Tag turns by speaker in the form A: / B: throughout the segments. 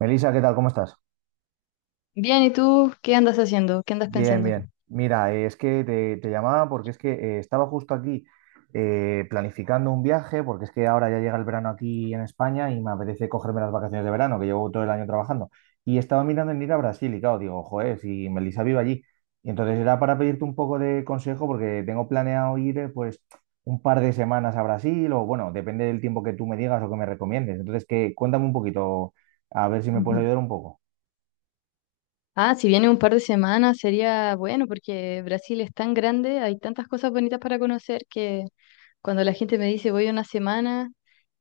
A: Melissa, ¿qué tal? ¿Cómo estás?
B: Bien, ¿y tú qué andas haciendo? ¿Qué andas
A: Bien,
B: pensando?
A: bien. Mira, es que te llamaba porque es que estaba justo aquí planificando un viaje, porque es que ahora ya llega el verano aquí en España y me apetece cogerme las vacaciones de verano, que llevo todo el año trabajando. Y estaba mirando en ir a Brasil y claro, digo, joder, si Melissa vive allí. Y entonces era para pedirte un poco de consejo porque tengo planeado ir pues un par de semanas a Brasil o bueno, depende del tiempo que tú me digas o que me recomiendes. Entonces, que cuéntame un poquito, a ver si me puedes
B: Ujú.
A: ayudar un poco.
B: Ah, si viene un par de semanas sería bueno porque Brasil es tan grande, hay tantas cosas bonitas para conocer que cuando la gente me dice voy una semana,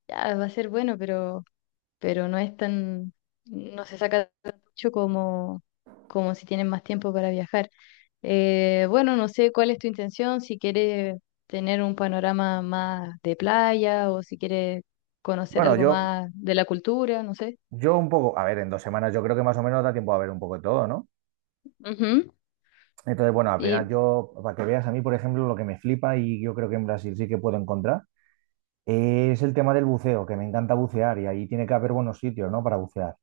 B: ya va a ser bueno, pero no es tan, no se saca tan mucho como si tienen más tiempo para viajar. Bueno, no sé cuál es tu intención, si quieres tener un panorama más de playa o si quieres conocer
A: Bueno,
B: algo
A: yo,
B: más de la cultura, no sé.
A: Yo un poco, a ver, en dos semanas yo creo que más o menos da tiempo a ver un poco de todo, ¿no?
B: Ujú.
A: Entonces, bueno, al final
B: Y
A: yo, para que veas a mí, por ejemplo, lo que me flipa y yo creo que en Brasil sí que puedo encontrar, es el tema del buceo, que me encanta bucear y ahí tiene que haber buenos sitios, ¿no? Para bucear.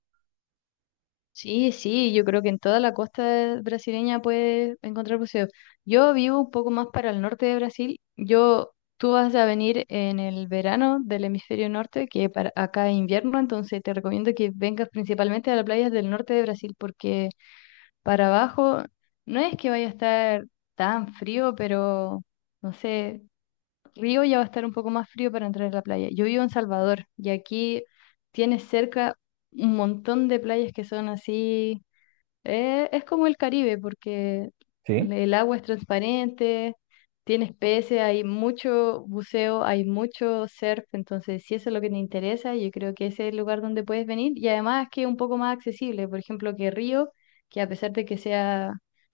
B: sí, sí, yo creo que en toda la costa brasileña puedes encontrar buceo. Yo vivo un poco más para el norte de Brasil. Tú vas a venir en el verano del hemisferio norte, que para acá es invierno, entonces te recomiendo que vengas principalmente a las playas del norte de Brasil, porque para abajo no es que vaya a estar tan frío, pero no sé, Río ya va a estar un poco más frío para entrar a la playa. Yo vivo en Salvador y aquí tienes cerca un montón de playas que son así. Es como el Caribe porque
A: Sí,
B: el agua es transparente, tienes peces, hay mucho buceo, hay mucho surf. Entonces, si eso es lo que te interesa, yo creo que ese es el lugar donde puedes venir y además que es un poco más accesible. Por ejemplo, que Río, que a pesar de que sea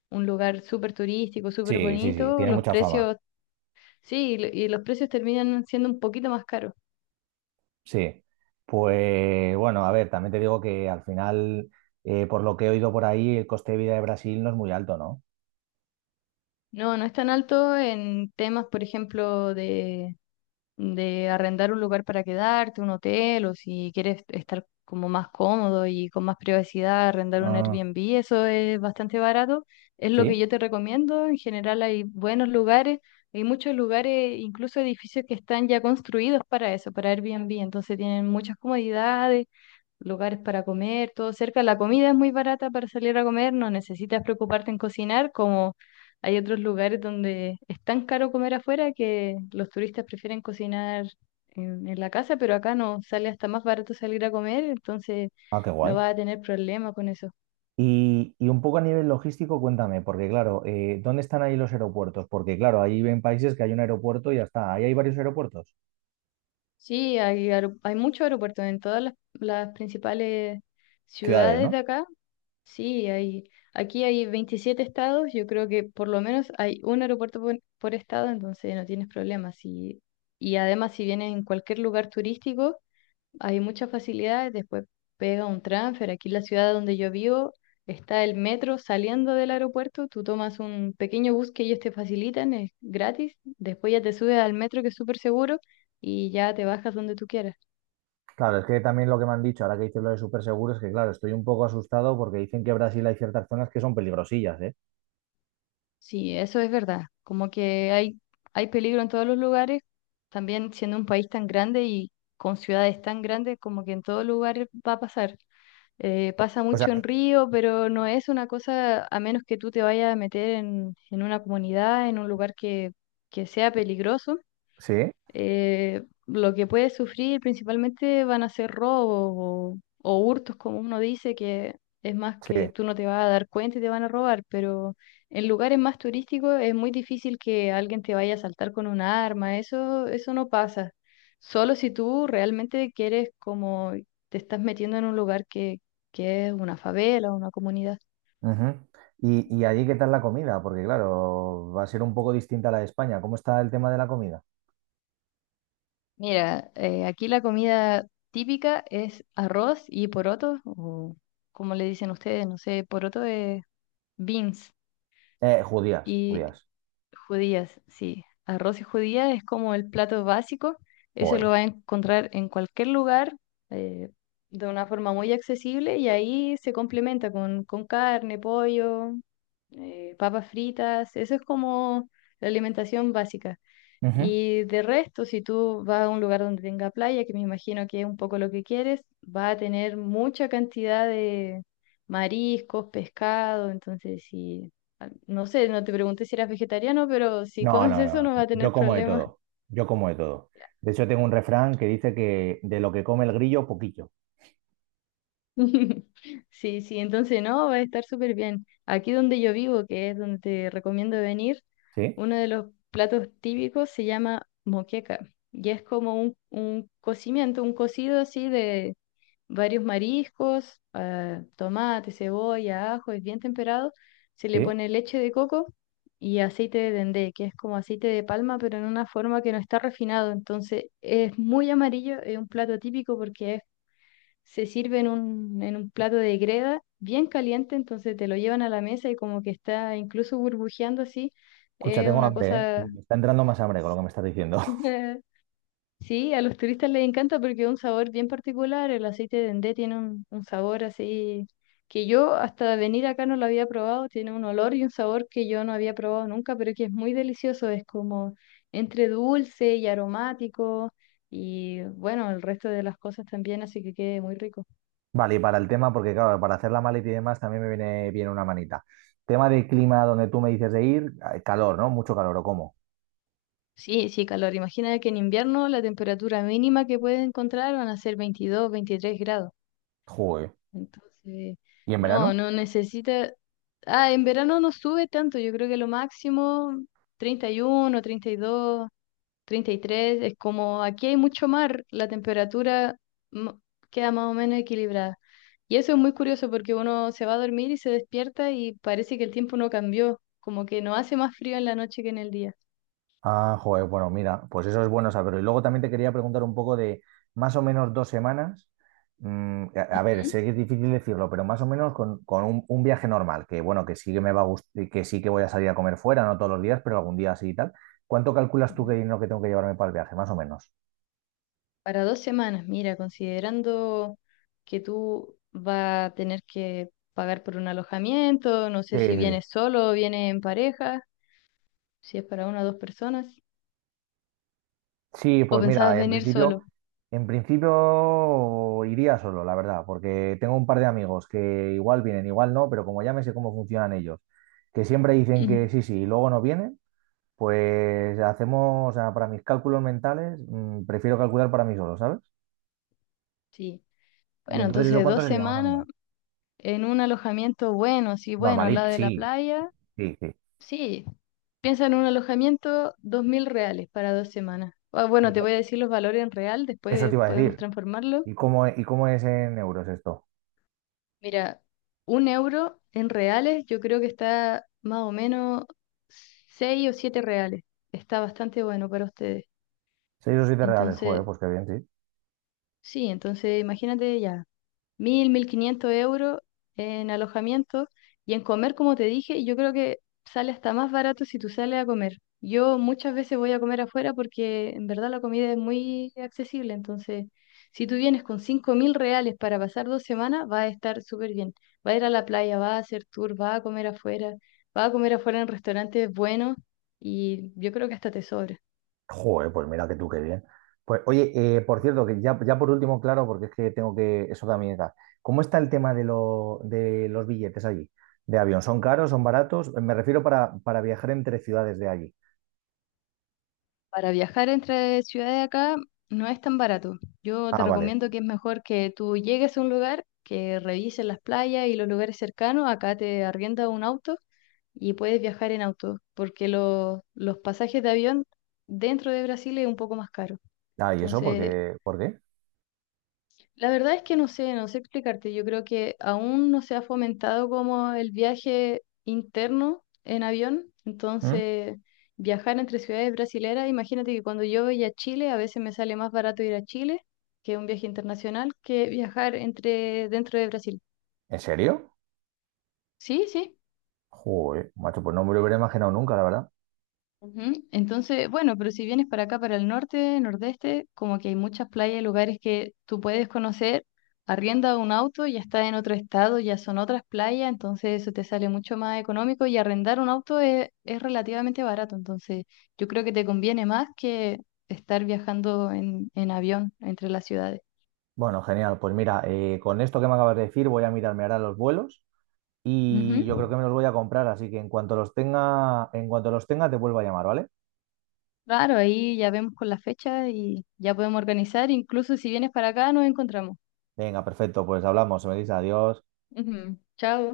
B: un lugar súper turístico, súper
A: sí, sí, sí,
B: bonito,
A: tiene
B: los
A: mucha fama.
B: precios. Sí, y los precios terminan siendo un poquito más caros.
A: Sí. Pues bueno, a ver, también te digo que al final, por lo que he oído por ahí, el coste de vida de Brasil no es muy alto, ¿no?
B: No, no es tan alto en temas, por ejemplo, de arrendar un lugar para quedarte, un hotel, o si quieres estar como más cómodo y con más privacidad, arrendar un
A: Ah,
B: Airbnb, eso es bastante barato. Es lo que yo
A: sí.
B: te recomiendo. En general hay buenos lugares, hay muchos lugares, incluso edificios que están ya construidos para eso, para Airbnb. Entonces tienen muchas comodidades, lugares para comer, todo cerca. La comida es muy barata para salir a comer, no necesitas preocuparte en cocinar, como hay otros lugares donde es tan caro comer afuera que los turistas prefieren cocinar en la casa, pero acá no sale hasta más barato salir a comer, entonces
A: Ah, qué
B: no
A: guay.
B: vas a tener problema con eso.
A: Y un poco a nivel logístico, cuéntame, porque claro, ¿dónde están ahí los aeropuertos? Porque claro, ahí ven países que hay un aeropuerto y ya está. Ahí hay varios aeropuertos,
B: Sí, hay muchos aeropuertos en todas las principales
A: ciudades,
B: ciudades
A: ¿no?
B: de acá. Sí, hay, aquí hay 27 estados, yo creo que por lo menos hay un aeropuerto por estado, entonces no tienes problemas. Y además si vienes en cualquier lugar turístico, hay muchas facilidades, después pega un transfer. Aquí en la ciudad donde yo vivo está el metro saliendo del aeropuerto, tú tomas un pequeño bus que ellos te facilitan, es gratis, después ya te subes al metro que es súper seguro y ya te bajas donde tú quieras.
A: Claro, es que también lo que me han dicho, ahora que dices lo de súper seguro, es que claro, estoy un poco asustado porque dicen que en Brasil hay ciertas zonas que son peligrosillas, ¿eh?
B: Sí, eso es verdad. Como que hay peligro en todos los lugares, también siendo un país tan grande y con ciudades tan grandes, como que en todo lugar va a pasar. Pasa
A: O sea,
B: mucho en Río, pero no es una cosa, a menos que tú te vayas a meter en una comunidad, en un lugar que sea peligroso.
A: sí,
B: Lo que puede sufrir principalmente van a ser robos o hurtos, como uno dice, que es más
A: sí.
B: que tú no te vas a dar cuenta y te van a robar, pero en lugares más turísticos es muy difícil que alguien te vaya a asaltar con un arma, eso no pasa. Solo si tú realmente quieres como te estás metiendo en un lugar que es una favela o una comunidad.
A: Ujú. Y allí, ¿qué tal la comida? Porque claro, va a ser un poco distinta a la de España. ¿Cómo está el tema de la comida?
B: Mira, aquí la comida típica es arroz y poroto, o como le dicen ustedes, no sé, poroto es beans
A: Judías,
B: y
A: judías.
B: judías, sí. Arroz y judías es como el plato básico, eso lo
A: Joder.
B: vas a encontrar en cualquier lugar eh, de una forma muy accesible y ahí se complementa con carne, pollo, papas fritas, eso es como la alimentación básica. Y de resto, si tú vas a un lugar donde tenga playa, que me imagino que es un poco lo que quieres, va a tener mucha cantidad de mariscos, pescado, entonces si, ah, no sé, no te pregunté si eras vegetariano, pero si
A: No,
B: comes
A: no, no.
B: eso
A: no.
B: no va a
A: Yo
B: tener
A: como de
B: problemas.
A: todo. Yo como de todo. De hecho, tengo un refrán que dice que de lo que come el grillo, poquillo.
B: Sí, sí, entonces no, va a estar súper bien. Aquí donde yo vivo, que es donde te recomiendo venir,
A: ¿Sí?
B: uno de los platos típicos se llama moqueca y es como un cocimiento, un cocido así de varios mariscos, ah, tomate, cebolla, ajo, es bien temperado. Se le
A: ¿Sí?
B: pone leche de coco y aceite de dendé, que es como aceite de palma, pero en una forma que no está refinado. Entonces es muy amarillo, es un plato típico porque se sirve en un plato de greda bien caliente, entonces te lo llevan a la mesa y como que está incluso burbujeando así.
A: Escucha,
B: Es
A: tengo
B: una
A: hambre, ¿eh?
B: cosa.
A: Y me está entrando más hambre con lo que me estás diciendo.
B: Sí, a los turistas les encanta porque es un sabor bien particular. El aceite de dendé tiene un sabor así que yo hasta venir acá no lo había probado. Tiene un olor y un sabor que yo no había probado nunca, pero que es muy delicioso. Es como entre dulce y aromático y bueno, el resto de las cosas también, así que quede muy rico.
A: Vale, y para el tema, porque claro, para hacer la maleta y demás también me viene bien una manita. Tema de clima donde tú me dices de ir, calor, ¿no? Mucho calor, ¿o cómo?
B: Sí, sí, calor. Imagina que en invierno la temperatura mínima que puedes encontrar van a ser 22, 23 grados.
A: Joder.
B: Entonces,
A: ¿Y en verano?
B: no, no necesita. Ah, en verano no sube tanto, yo creo que lo máximo 30, treinta y uno, 32, 33, es como aquí hay mucho mar, la temperatura mo- queda más o menos equilibrada. Y eso es muy curioso porque uno se va a dormir y se despierta y parece que el tiempo no cambió, como que no hace más frío en la noche que en el día.
A: Ah, joder, bueno, mira, pues eso es bueno saberlo. Y luego también te quería preguntar un poco de más o menos dos semanas. A ver,
B: Ujú.
A: sé que es difícil decirlo, pero más o menos con un viaje normal, que bueno, que sí que me va a gustar, que sí que voy a salir a comer fuera, no todos los días, pero algún día sí y tal. ¿Cuánto calculas tú que
B: Ujú.
A: dinero que tengo que llevarme para el viaje, más o menos?
B: Para 2 semanas, mira, considerando que tú vas a tener que pagar por un alojamiento, no
A: Sí,
B: sé si
A: sí,
B: vienes solo o vienes en pareja, si es para una o dos personas,
A: Sí,
B: o
A: pues
B: pensabas
A: mira,
B: venir solo.
A: en principio iría solo, la verdad, porque tengo un par de amigos que igual vienen, igual no, pero como ya me sé cómo funcionan ellos, que siempre dicen que sí, sí, y luego no vienen, pues hacemos, o sea, para mis cálculos mentales, prefiero calcular para mí solo, ¿sabes?
B: Sí.
A: Y
B: Bueno,
A: entonces, ¿eso
B: entonces
A: cuánto
B: dos
A: sería más o menos?
B: semanas en un alojamiento bueno, sí, bueno, al lado
A: Normalito,
B: de la
A: sí,
B: playa,
A: sí, sí.
B: sí. Piensa en un alojamiento, 2.000 reales para 2 semanas. Ah, bueno,
A: Y
B: te
A: no-
B: voy a decir los valores en real,
A: Eso
B: después
A: te iba a
B: podemos
A: decir.
B: transformarlo.
A: Y cómo es en euros esto?
B: Mira, un euro en reales yo creo que está más o menos 6 o 7 reales. Está bastante bueno para ustedes.
A: ¿Seis o siete reales? Joder,
B: Entonces,
A: pues qué bien, sí.
B: sí, entonces imagínate ya mil quinientos euros en alojamiento y en comer, como te dije, yo creo que sale hasta más barato si tú sales a comer. Yo muchas veces voy a comer afuera porque en verdad la comida es muy accesible, entonces si tú vienes con 5.000 reales para pasar 2 semanas, va a estar súper bien. Va a ir a la playa, va a hacer tour, va a comer afuera, va a comer afuera en restaurantes buenos y yo creo que hasta tesoro.
A: Joder, pues mira que tú qué bien. Pues oye, por cierto, ya por último, claro, porque es que tengo que, eso también está. ¿Cómo está el tema de los billetes allí? ¿De avión? ¿Son caros? ¿Son baratos? Me refiero para viajar entre ciudades de allí.
B: Para viajar entre ciudades acá no es tan barato. Yo te
A: Ah, vale.
B: recomiendo que es mejor que tú llegues a un lugar, que revises las playas y los lugares cercanos. Acá te arrienda un auto y puedes viajar en auto, porque los pasajes de avión dentro de Brasil es un poco más caro.
A: Ah, ¿y eso por
B: Entonces,
A: qué? ¿Por qué?
B: la verdad es que no sé, no sé explicarte. Yo creo que aún no se ha fomentado como el viaje interno en avión.
A: ¿Mm?
B: Entonces, viajar entre ciudades brasileras, imagínate que cuando yo voy a Chile, a veces me sale más barato ir a Chile, que un viaje internacional, que viajar entre dentro de Brasil.
A: ¿En serio?
B: Sí, sí.
A: Joder, macho, pues no me lo hubiera imaginado nunca, la verdad.
B: Ujú. Entonces, bueno, pero si vienes para acá, para el norte, nordeste, como que hay muchas playas y lugares que tú puedes conocer, arrienda un auto, ya está en otro estado, ya son otras playas, entonces eso te sale mucho más económico y arrendar un auto es relativamente barato, entonces yo creo que te conviene más que estar viajando en avión entre las ciudades.
A: Bueno, genial. Pues mira, con esto que me acabas de decir, voy a mirarme ahora los vuelos y yo
B: Ujú.
A: creo que me los voy a comprar, así que en cuanto los tenga, en cuanto los tenga, te vuelvo a llamar, ¿vale?
B: Claro, ahí ya vemos con la fecha y ya podemos organizar, incluso si vienes para acá nos encontramos.
A: Venga, perfecto, pues hablamos, se me dice adiós.
B: Ujú. Chao.